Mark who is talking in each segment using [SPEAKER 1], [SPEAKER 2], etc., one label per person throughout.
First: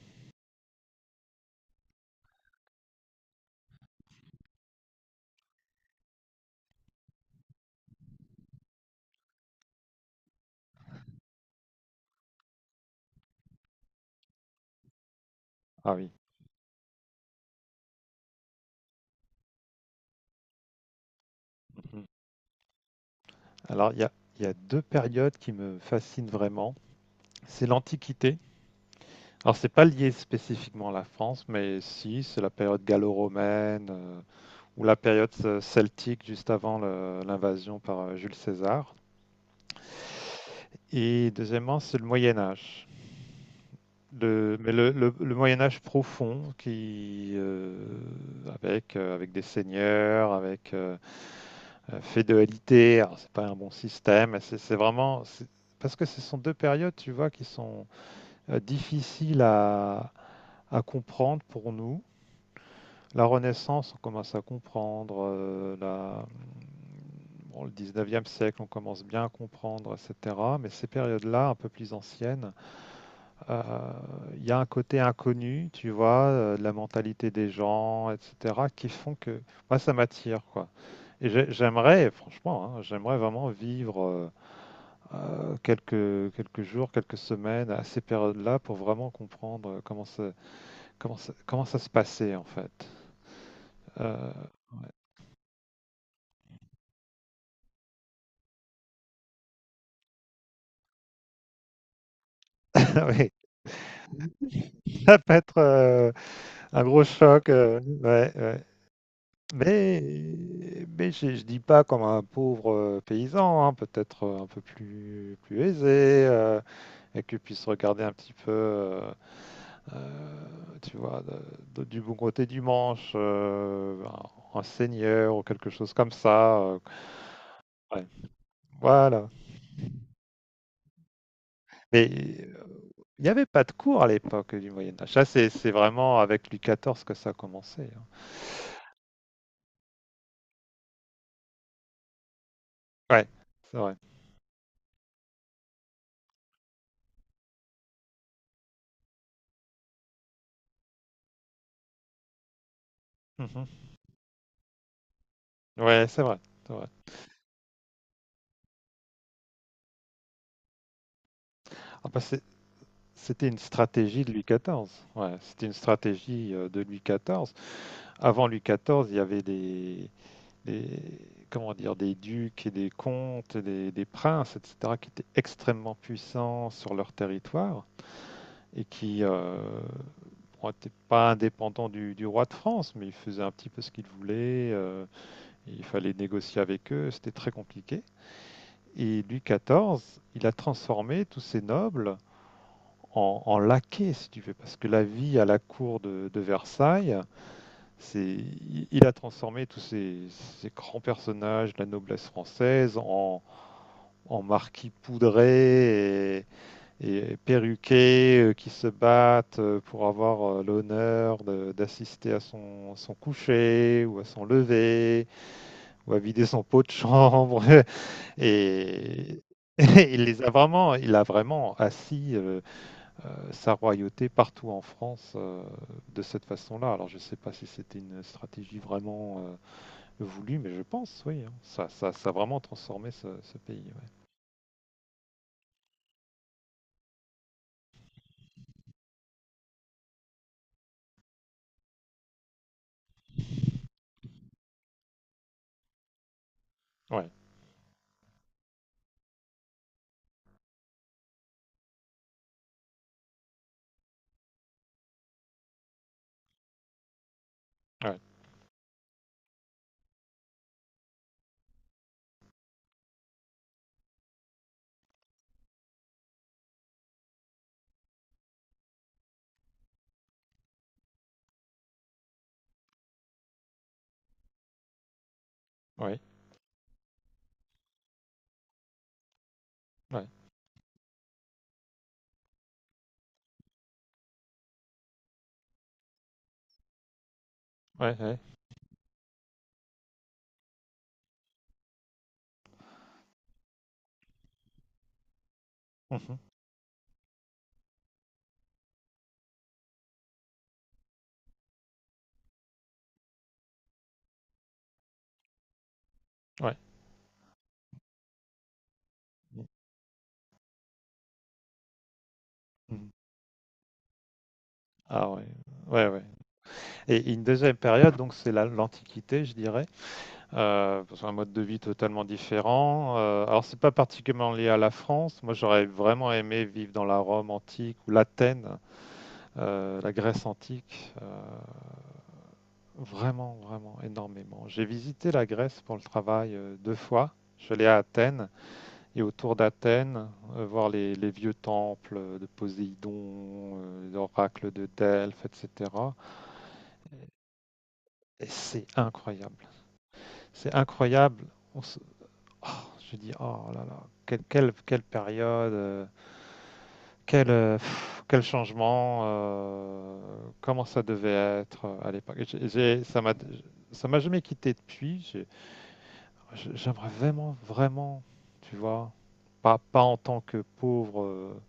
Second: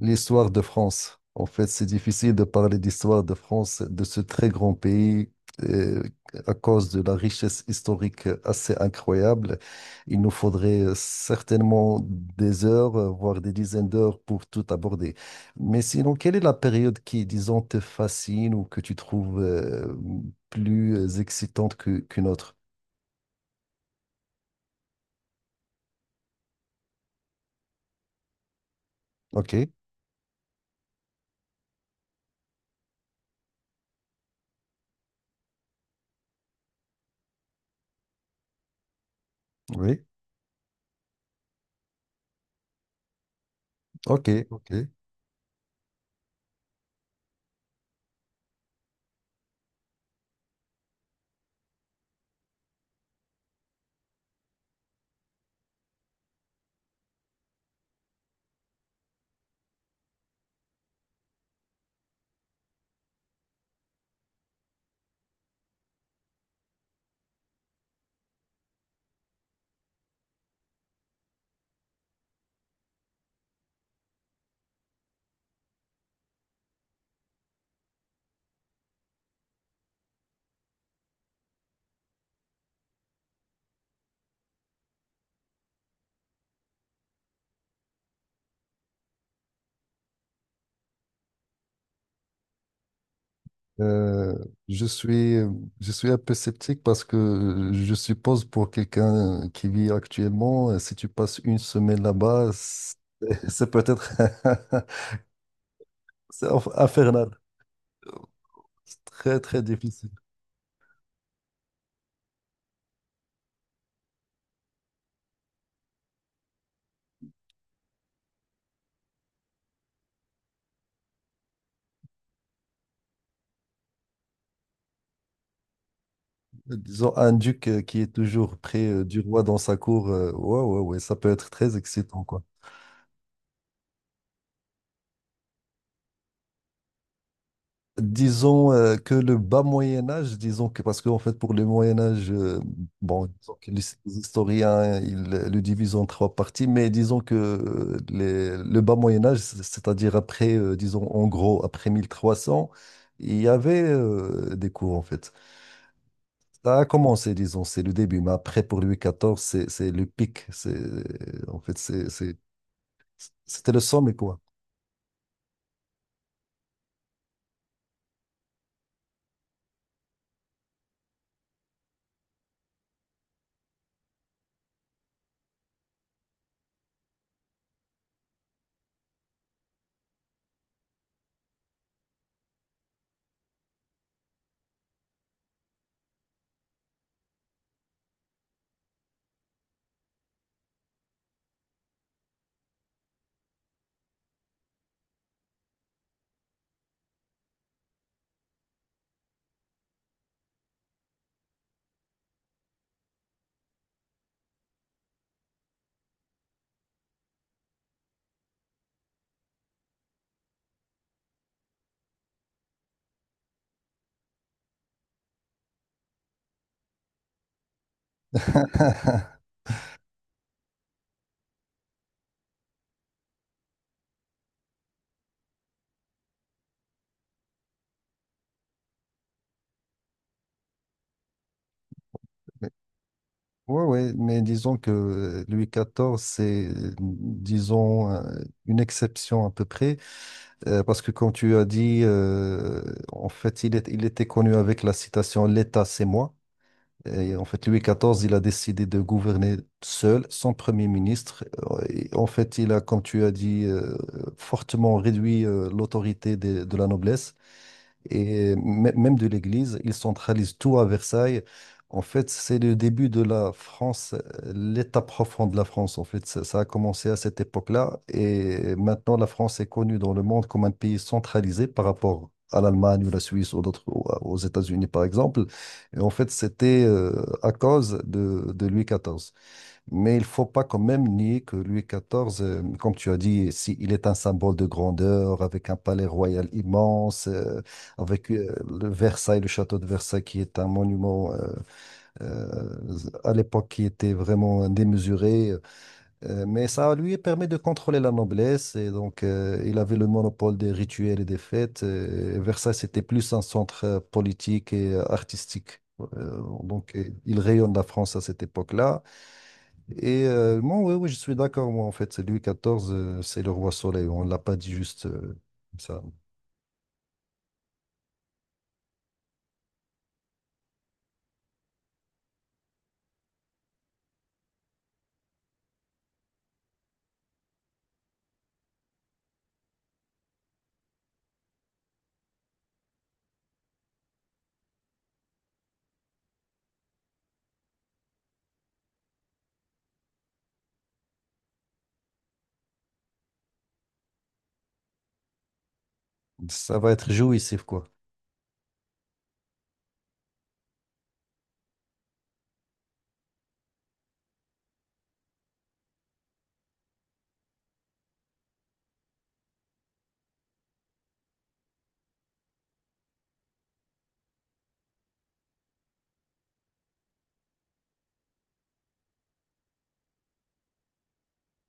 [SPEAKER 1] L'histoire de France. En fait, c'est difficile de parler d'histoire de France, de ce très grand pays, euh, à cause de la richesse historique assez incroyable. Il nous faudrait certainement des heures, voire des dizaines d'heures pour tout aborder. Mais
[SPEAKER 2] Ah oui.
[SPEAKER 1] sinon, quelle est la période qui, disons, te fascine ou que tu trouves, plus excitante
[SPEAKER 2] Mhm.
[SPEAKER 1] qu'une autre?
[SPEAKER 2] Alors, il y a deux périodes qui me fascinent vraiment. C'est l'Antiquité. Alors, c'est
[SPEAKER 1] OK,
[SPEAKER 2] pas lié spécifiquement à la France, mais si, c'est la période gallo-romaine ou la période celtique juste avant l'invasion par Jules César.
[SPEAKER 1] oui,
[SPEAKER 2] Et deuxièmement, c'est le Moyen Âge.
[SPEAKER 1] OK,
[SPEAKER 2] Le-
[SPEAKER 1] OK.
[SPEAKER 2] mais le, le- le Moyen Âge profond, qui avec des seigneurs, avec féodalité, alors c'est pas un bon système. Mais c'est vraiment. Parce que ce sont deux périodes, tu vois, qui sont difficiles à comprendre pour nous. La Renaissance, on commence à comprendre. Bon, le 19e siècle, on commence bien à comprendre, etc. Mais ces périodes-là, un peu plus anciennes. Euh, Il y a un côté inconnu, tu vois, de la mentalité des gens, etc., qui font que moi, ça m'attire, quoi. Et j'aimerais, franchement, hein, j'aimerais vraiment vivre quelques jours, quelques semaines à ces périodes-là pour vraiment comprendre comment ça se passait, en fait. Euh,
[SPEAKER 1] Euh, je suis, je suis un peu sceptique parce que je suppose pour quelqu'un qui vit actuellement, si tu passes une semaine là-bas, c'est
[SPEAKER 2] oui,
[SPEAKER 1] c'est peut-être
[SPEAKER 2] ça peut être un gros
[SPEAKER 1] infernal.
[SPEAKER 2] choc. Ouais, ouais.
[SPEAKER 1] C'est très, très
[SPEAKER 2] Mais,
[SPEAKER 1] difficile.
[SPEAKER 2] mais je ne dis pas comme un pauvre paysan, hein, peut-être un peu plus aisé, et que puisse regarder un petit peu, tu vois, du bon côté du manche, un seigneur ou quelque chose comme ça.
[SPEAKER 1] Disons, un duc qui
[SPEAKER 2] Ouais,
[SPEAKER 1] est toujours près du
[SPEAKER 2] voilà.
[SPEAKER 1] roi dans sa cour, ouais, ouais, ouais, ça peut être très
[SPEAKER 2] Mais
[SPEAKER 1] excitant, quoi.
[SPEAKER 2] euh, il n'y avait pas de cours à l'époque du Moyen Âge. Ça, c'est vraiment avec Louis XIV que ça a commencé. Hein.
[SPEAKER 1] Disons que le bas Moyen Âge, disons que parce que en fait pour le Moyen Âge, bon,
[SPEAKER 2] Ouais,
[SPEAKER 1] disons que
[SPEAKER 2] c'est
[SPEAKER 1] les
[SPEAKER 2] vrai.
[SPEAKER 1] les historiens ils le divisent en trois parties, mais disons que le bas Moyen Âge, c'est-à-dire après, disons en gros après 1300, il y
[SPEAKER 2] Mhm.
[SPEAKER 1] avait des coups en fait.
[SPEAKER 2] Ouais, c'est vrai. C'est
[SPEAKER 1] Ça a
[SPEAKER 2] vrai.
[SPEAKER 1] commencé, disons, c'est le début, mais après pour Louis XIV, c'est le pic, c'est en fait
[SPEAKER 2] Ah bah,
[SPEAKER 1] c'est-
[SPEAKER 2] c'était une
[SPEAKER 1] c'était le sommet
[SPEAKER 2] stratégie de
[SPEAKER 1] quoi.
[SPEAKER 2] Louis XIV. Ouais, c'était une stratégie de Louis XIV. Avant Louis XIV, il y avait des, comment dire, des ducs et des comtes, et des princes, etc., qui étaient extrêmement puissants sur leur territoire et qui n'étaient pas indépendants du roi de France, mais ils faisaient un petit peu ce qu'ils voulaient. Il fallait négocier avec eux. C'était très compliqué. Et Louis XIV, il a transformé tous ces nobles en laquais, si tu veux, parce que la vie à la cour de Versailles, c'est, il a transformé tous ces grands personnages de la noblesse française en marquis poudrés et perruqués qui se battent pour avoir l'honneur d'assister à son coucher ou à son lever ou à vider son pot de chambre. Et, et il a vraiment assis sa royauté partout en France de cette façon-là. Alors je ne sais pas si c'était une stratégie vraiment voulue, mais je pense, oui. Hein. Ça a vraiment transformé ce
[SPEAKER 1] Ouais,
[SPEAKER 2] pays.
[SPEAKER 1] ouais, mais disons que Louis XIV, c'est une exception à peu près, parce que comme tu as dit, en fait, il était connu avec la citation «L'État, c'est moi».
[SPEAKER 2] Ouais,
[SPEAKER 1] Et en fait, Louis XIV, il a décidé de gouverner seul, sans premier ministre. Et en fait, il a, comme tu as dit, fortement réduit l'autorité de, la noblesse
[SPEAKER 2] ouais,
[SPEAKER 1] et même de l'Église. Ils centralisent tout à Versailles. En fait, c'est le début de la France, l'état profond de la France. En fait, ça a commencé à cette époque-là. Et maintenant, la France est connue dans le monde comme un pays centralisé par rapport à l'Allemagne ou la Suisse ou d'autres, ou aux États-Unis, par exemple. Et en
[SPEAKER 2] ouais,
[SPEAKER 1] fait, c'était à cause de Louis XIV. Mais il
[SPEAKER 2] ouais,
[SPEAKER 1] faut pas quand même nier que Louis XIV, comme tu as dit, si, il est un symbole de grandeur, avec un palais royal immense,
[SPEAKER 2] ouais, ouais.
[SPEAKER 1] avec
[SPEAKER 2] Ouais.
[SPEAKER 1] le Versailles, le château de Versailles, qui est un monument à l'époque qui était vraiment démesuré.
[SPEAKER 2] Mhm.
[SPEAKER 1] Mais ça lui permet de contrôler la noblesse, et donc il avait le monopole des rituels et des fêtes. Et Versailles, c'était plus un centre politique et artistique. Euh,
[SPEAKER 2] Ouais.
[SPEAKER 1] donc, euh, il rayonne la France à cette époque-là. Et moi, oui, oui, je suis d'accord, moi, en fait. C'est Louis XIV,
[SPEAKER 2] Mhm.
[SPEAKER 1] c'est le roi soleil. On ne l'a pas dit juste
[SPEAKER 2] Ah ouais,
[SPEAKER 1] comme ça.
[SPEAKER 2] ouais, ouais. Et une deuxième période, donc c'est l'Antiquité, je dirais. Parce qu'un mode de vie totalement différent. Alors c'est pas particulièrement lié à la France. Moi, j'aurais vraiment aimé vivre dans la Rome antique ou l'Athènes. La Grèce antique, vraiment, vraiment énormément. J'ai visité la Grèce pour le travail deux fois. Je suis allé à Athènes et autour d'Athènes, voir les vieux temples de Poséidon, l'oracle de Delphes, etc.
[SPEAKER 1] Ça va être jouissif, quoi.
[SPEAKER 2] Et c'est incroyable. C'est incroyable. On se... oh, je dis, oh là là, quelle période. Quel changement, comment ça devait être à l'époque. Ça m'a jamais quitté depuis. J'aimerais vraiment, vraiment, tu vois, pas en tant que pauvre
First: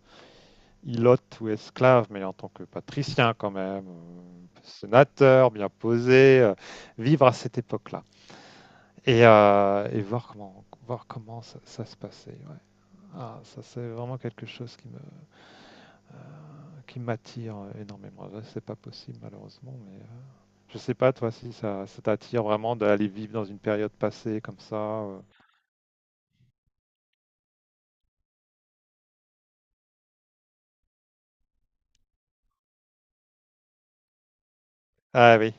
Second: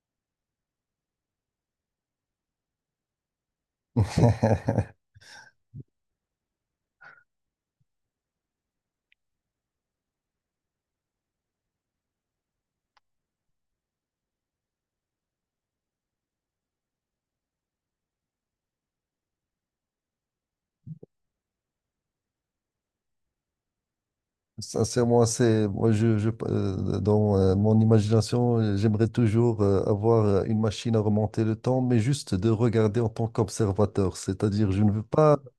[SPEAKER 2] ilote ou esclave, mais en tant que patricien quand même, sénateur, bien posé, vivre à cette époque-là et voir comment ça se passait. Ouais. Ah, ça, c'est vraiment quelque chose qui m'attire énormément. C'est pas possible malheureusement, mais je sais pas toi si ça t'attire vraiment d'aller vivre dans une période passée comme ça.
[SPEAKER 1] Sincèrement, c'est moi, je- dans mon imagination, j'aimerais toujours avoir une machine à remonter le temps, mais juste de regarder en tant qu'observateur. C'est-à-dire, je ne veux
[SPEAKER 2] Ah
[SPEAKER 1] pas
[SPEAKER 2] oui.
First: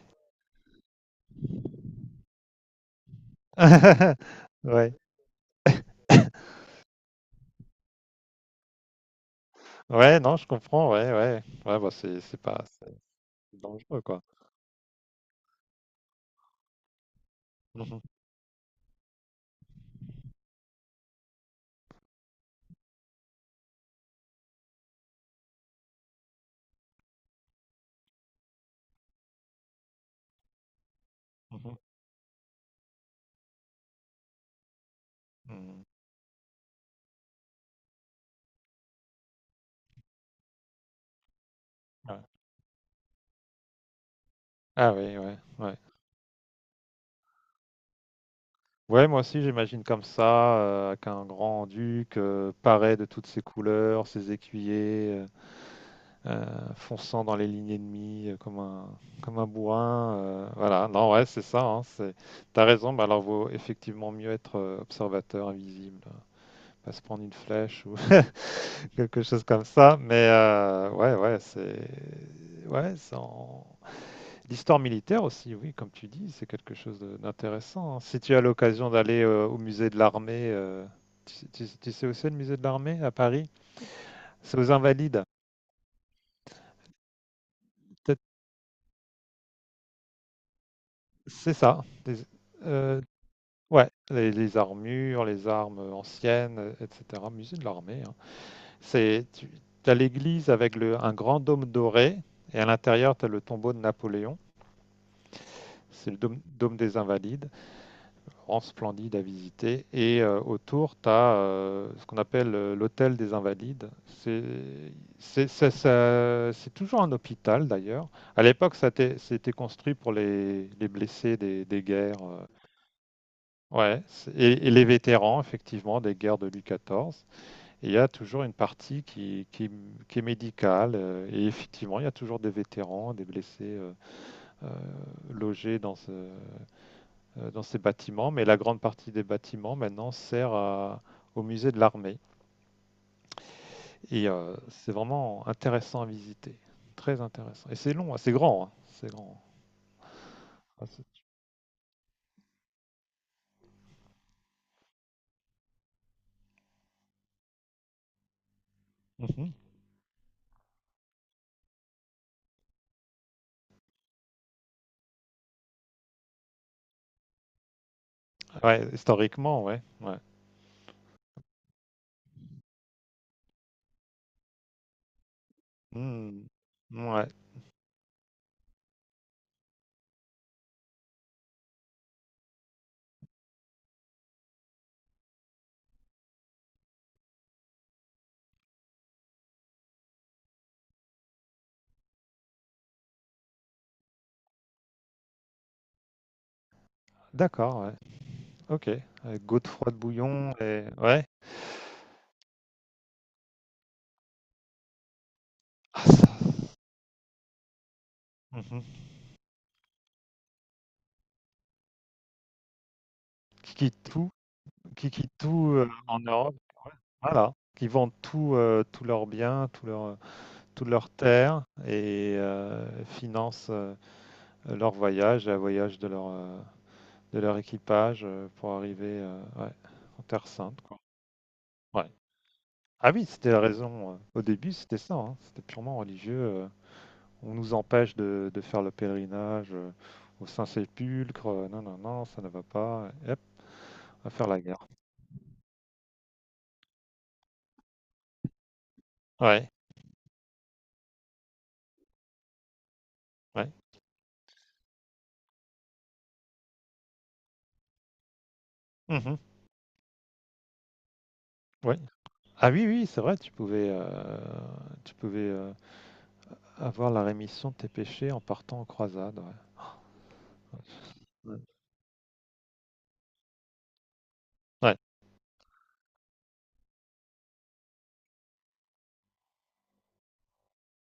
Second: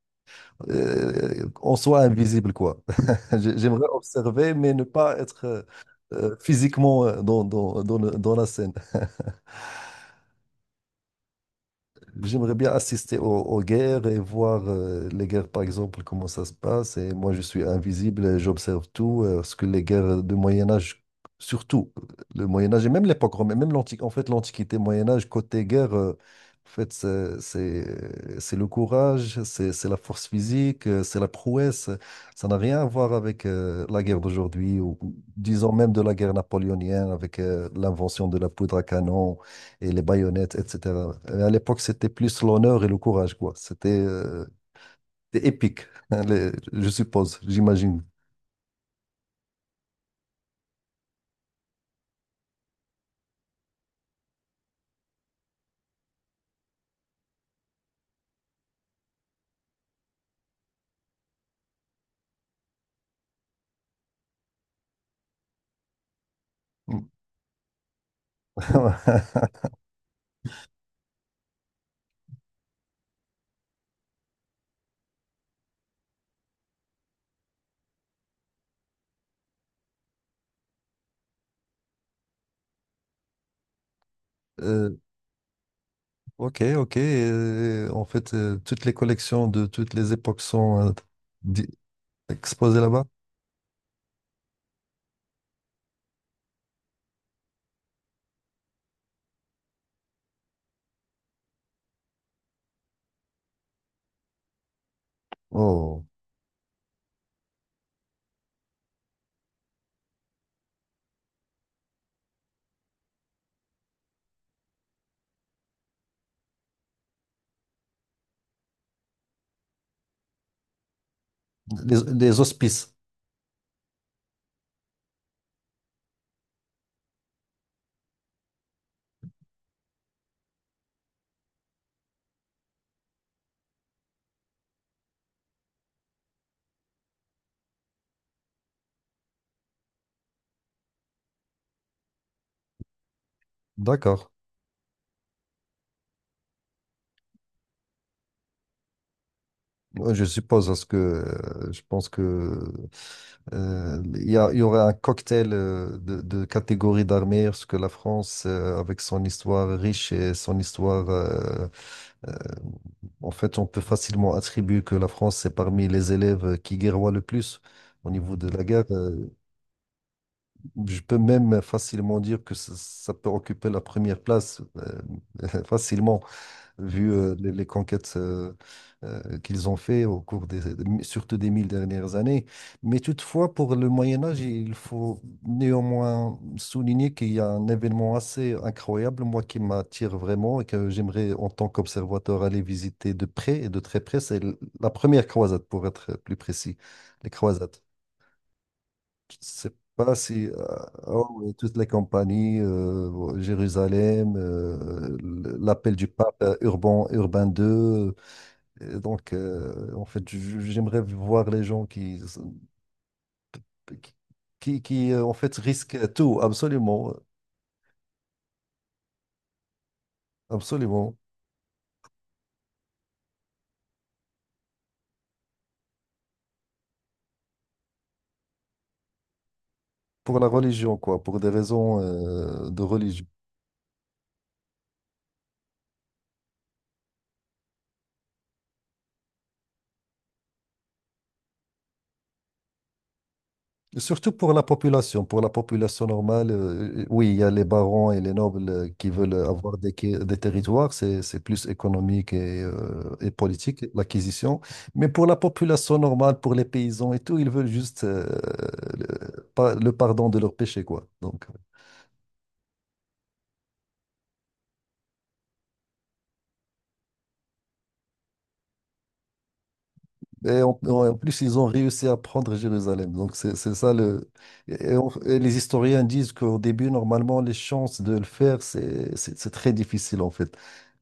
[SPEAKER 1] qu'on soit invisible, quoi. J'aimerais observer, mais ne
[SPEAKER 2] Ouais.
[SPEAKER 1] pas être physiquement dans dans la scène.
[SPEAKER 2] Ouais, non, je comprends, ouais, ouais. Ouais, bah c'est
[SPEAKER 1] J'aimerais
[SPEAKER 2] pas
[SPEAKER 1] bien assister
[SPEAKER 2] c'est
[SPEAKER 1] aux
[SPEAKER 2] dangereux
[SPEAKER 1] guerres et
[SPEAKER 2] quoi.
[SPEAKER 1] voir les guerres, par exemple, comment ça se passe. Et moi, je suis
[SPEAKER 2] Mhm.
[SPEAKER 1] invisible et j'observe tout. Parce que les guerres de Moyen Âge, surtout le Moyen Âge et même l'époque romaine, même l'antique, en fait, l'Antiquité, Moyen Âge, côté guerre, en fait, c'est le courage, c'est la force physique, c'est la
[SPEAKER 2] Mhm.
[SPEAKER 1] prouesse. Ça n'a rien à voir avec la guerre d'aujourd'hui ou disons
[SPEAKER 2] Mhm.
[SPEAKER 1] même de la guerre napoléonienne avec l'invention de la poudre à canon et les baïonnettes, etc. Et à l'époque, c'était
[SPEAKER 2] Ouais.
[SPEAKER 1] plus l'honneur et le courage, quoi.
[SPEAKER 2] Ah oui, ouais,
[SPEAKER 1] C'était
[SPEAKER 2] ouais.
[SPEAKER 1] épique, hein, je suppose, j'imagine.
[SPEAKER 2] Ouais, moi aussi, j'imagine comme ça, avec un grand-duc paré de toutes ses couleurs, ses écuyers, fonçant dans les lignes ennemies comme un bourrin. Voilà, non, ouais, c'est ça. Hein. T'as raison, bah alors vaut effectivement mieux être observateur invisible, hein, pas se prendre une flèche ou quelque chose comme ça. Mais ouais, ouais. Ouais, c'est en- L'histoire militaire aussi, oui, comme tu dis, c'est quelque chose d'intéressant. Hein. Si tu as l'occasion d'aller au musée de l'armée, tu sais où c'est le musée de l'armée à Paris? C'est aux
[SPEAKER 1] Euh,
[SPEAKER 2] Invalides.
[SPEAKER 1] ok, ok. En
[SPEAKER 2] Peut-être-
[SPEAKER 1] fait, toutes les collections de toutes les époques sont
[SPEAKER 2] C'est
[SPEAKER 1] di-
[SPEAKER 2] ça.
[SPEAKER 1] exposées
[SPEAKER 2] Euh,
[SPEAKER 1] là-bas.
[SPEAKER 2] ouais, les armures, les armes anciennes, etc. Musée de l'armée. Hein. Tu as l'église avec un grand dôme doré et à l'intérieur, tu as le tombeau de Napoléon.
[SPEAKER 1] Oh,
[SPEAKER 2] C'est le dôme des Invalides. Grand, splendide à visiter. Et autour, tu as ce qu'on appelle l'hôtel des Invalides. C'est toujours un hôpital d'ailleurs. À l'époque, ça a été construit pour les blessés des guerres.
[SPEAKER 1] les hospices.
[SPEAKER 2] Ouais, et les vétérans, effectivement, des guerres de Louis XIV. Et il y a toujours une partie qui est médicale. Et effectivement, il y a toujours des vétérans, des blessés euh, logés dans ces bâtiments, mais la grande partie des bâtiments maintenant sert au musée de l'armée.
[SPEAKER 1] D'accord.
[SPEAKER 2] Et c'est vraiment intéressant à visiter, très intéressant. Et c'est long, hein, c'est grand, hein, c'est grand.
[SPEAKER 1] Ouais, je suppose, parce
[SPEAKER 2] Ah,
[SPEAKER 1] que
[SPEAKER 2] c'est-
[SPEAKER 1] je pense que il y aurait un cocktail de catégories d'armées, parce que la France, avec son
[SPEAKER 2] Mhm.
[SPEAKER 1] histoire riche et son histoire, euh, en fait, on peut facilement attribuer que la France est parmi les élèves qui guerroient le plus au niveau de la
[SPEAKER 2] Ouais,
[SPEAKER 1] guerre.
[SPEAKER 2] historiquement, ouais, ouais.
[SPEAKER 1] Je peux même facilement dire que ça peut occuper la première place, facilement
[SPEAKER 2] Hmm.
[SPEAKER 1] vu
[SPEAKER 2] Ouais,
[SPEAKER 1] les conquêtes qu'ils ont fait au cours surtout des 1000 dernières années. Mais toutefois, pour le Moyen Âge, il faut néanmoins souligner qu'il y a un événement assez incroyable, moi, qui m'attire vraiment et que j'aimerais, en tant qu'observateur, aller visiter de près et de très près. La première croisade, pour être plus précis, les croisades
[SPEAKER 2] d'accord, ouais. Ok. Avec
[SPEAKER 1] sais
[SPEAKER 2] Godefroy de
[SPEAKER 1] pas si
[SPEAKER 2] Bouillon et ouais.
[SPEAKER 1] oh, oui, toutes les compagnies, ouais, Jérusalem, l'appel
[SPEAKER 2] Ah,
[SPEAKER 1] du
[SPEAKER 2] ça-
[SPEAKER 1] pape Urbain II. Et
[SPEAKER 2] Mhm.
[SPEAKER 1] donc, en fait, j'aimerais voir les gens
[SPEAKER 2] Qui quittent tout,
[SPEAKER 1] qui,
[SPEAKER 2] qui
[SPEAKER 1] en
[SPEAKER 2] quittent
[SPEAKER 1] fait,
[SPEAKER 2] tout euh,
[SPEAKER 1] risquent
[SPEAKER 2] en
[SPEAKER 1] tout,
[SPEAKER 2] Europe,
[SPEAKER 1] absolument,
[SPEAKER 2] voilà. Qui vendent tout, tous leurs biens, toutes leurs
[SPEAKER 1] absolument,
[SPEAKER 2] terres et financent le voyage de leur équipage pour arriver ouais, en
[SPEAKER 1] pour la
[SPEAKER 2] Terre Sainte.
[SPEAKER 1] religion,
[SPEAKER 2] Quoi.
[SPEAKER 1] quoi, pour des raisons
[SPEAKER 2] Ouais.
[SPEAKER 1] de
[SPEAKER 2] Ah oui,
[SPEAKER 1] religion.
[SPEAKER 2] c'était la raison. Au début, c'était ça. Hein. C'était purement religieux. On nous empêche de faire le pèlerinage au Saint-Sépulcre. Non, non, non, ça ne va pas. Et hop, à
[SPEAKER 1] Surtout
[SPEAKER 2] faire la guerre.
[SPEAKER 1] pour la population normale, oui, il y a les barons et les nobles qui veulent
[SPEAKER 2] Ouais,
[SPEAKER 1] avoir des territoires, c'est plus économique et
[SPEAKER 2] ouais.
[SPEAKER 1] politique, l'acquisition. Mais pour la population normale, pour les paysans et tout, ils veulent juste
[SPEAKER 2] Mhm,
[SPEAKER 1] le, pas- le pardon de leurs péchés, quoi. Donc,
[SPEAKER 2] ouais. Ah oui, oui, c'est vrai, tu pouvais avoir la rémission de tes péchés en partant en croisade. Ouais.
[SPEAKER 1] et en, en plus, ils ont réussi à prendre Jérusalem. Donc, c'est ça le. Et,
[SPEAKER 2] Ouais.
[SPEAKER 1] et les historiens disent qu'au début, normalement, les chances de le faire, c'est très difficile, en fait.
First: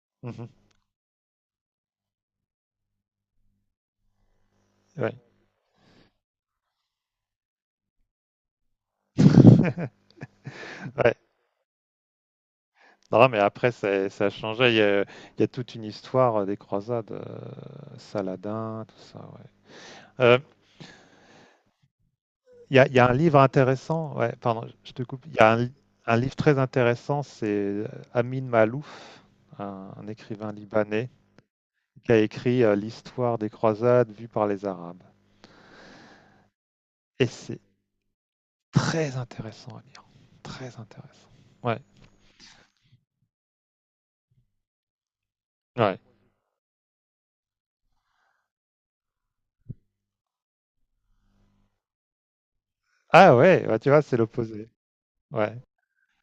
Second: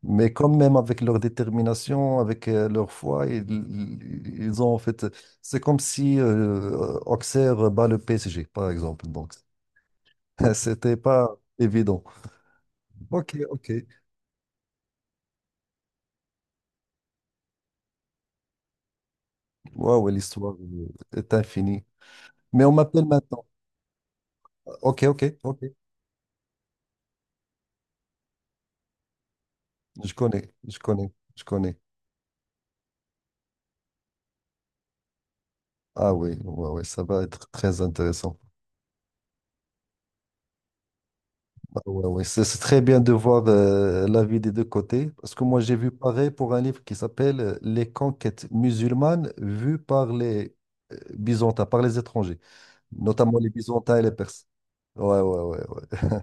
[SPEAKER 1] Mais
[SPEAKER 2] Mhm,
[SPEAKER 1] quand même, avec leur détermination, avec leur foi, ils ont, en fait.
[SPEAKER 2] ouais.
[SPEAKER 1] C'est comme si Auxerre bat le PSG, par exemple. Donc, c'était
[SPEAKER 2] Ouais,
[SPEAKER 1] pas évident.
[SPEAKER 2] non,
[SPEAKER 1] Ok,
[SPEAKER 2] mais
[SPEAKER 1] ok.
[SPEAKER 2] après, ça a changé. Il y a toute une histoire des croisades, Saladin, tout ça. Ouais.
[SPEAKER 1] Waouh,
[SPEAKER 2] Euh,
[SPEAKER 1] l'histoire est infinie. Mais on
[SPEAKER 2] il y a, il y
[SPEAKER 1] m'appelle
[SPEAKER 2] a un livre
[SPEAKER 1] maintenant.
[SPEAKER 2] intéressant. Ouais, pardon, je
[SPEAKER 1] Ok,
[SPEAKER 2] te
[SPEAKER 1] ok,
[SPEAKER 2] coupe. Il y a
[SPEAKER 1] ok.
[SPEAKER 2] un livre très intéressant, c'est Amin Malouf, un
[SPEAKER 1] Je
[SPEAKER 2] écrivain
[SPEAKER 1] connais, je
[SPEAKER 2] libanais,
[SPEAKER 1] connais, je connais.
[SPEAKER 2] qui a écrit l'histoire des croisades vue par les Arabes.
[SPEAKER 1] Ah oui, ouais, ouais, ça va
[SPEAKER 2] Et
[SPEAKER 1] être
[SPEAKER 2] c'est
[SPEAKER 1] très intéressant.
[SPEAKER 2] très intéressant à lire. Très intéressant.
[SPEAKER 1] Ah
[SPEAKER 2] Ouais.
[SPEAKER 1] ouais, ouais, c'est très bien de voir l'avis des deux côtés, parce que moi j'ai vu
[SPEAKER 2] Ouais.
[SPEAKER 1] pareil pour un livre qui s'appelle les conquêtes musulmanes vues par les Byzantins, par les étrangers,
[SPEAKER 2] Ah
[SPEAKER 1] notamment les
[SPEAKER 2] ouais, bah tu
[SPEAKER 1] Byzantins
[SPEAKER 2] vois,
[SPEAKER 1] et les
[SPEAKER 2] c'est
[SPEAKER 1] Perses.
[SPEAKER 2] l'opposé.
[SPEAKER 1] Ouais, ouais,
[SPEAKER 2] Ouais.
[SPEAKER 1] ouais, ouais.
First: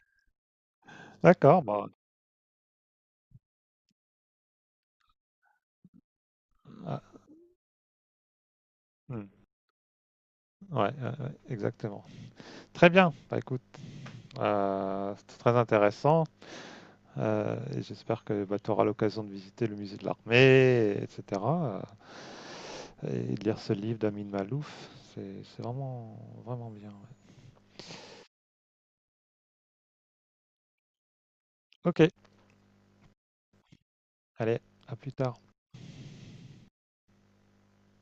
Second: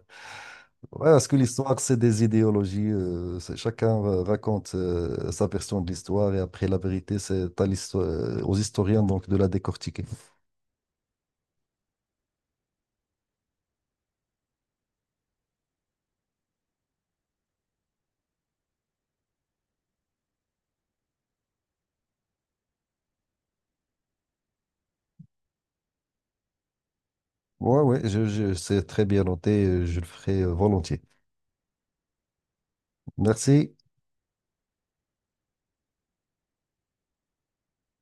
[SPEAKER 1] Ouais, parce que
[SPEAKER 2] D'accord.
[SPEAKER 1] l'histoire,
[SPEAKER 2] Bon.
[SPEAKER 1] c'est des idéologies. Chacun raconte sa version de l'histoire et après la
[SPEAKER 2] Ah,
[SPEAKER 1] vérité, aux historiens
[SPEAKER 2] hmm.
[SPEAKER 1] donc de la décortiquer.
[SPEAKER 2] Ouais, ouais, ouais, exactement. Très bien. Bah, écoute, c'est très intéressant. Et j'espère que bah, tu auras l'occasion de visiter le musée de l'armée, etc. Et de lire ce livre d'Amin Malouf. C'est vraiment, vraiment bien. Ouais.
[SPEAKER 1] Ouais, ouais, c'est très bien noté, je le ferai volontiers.
[SPEAKER 2] Ok,
[SPEAKER 1] Merci.
[SPEAKER 2] allez, à plus tard.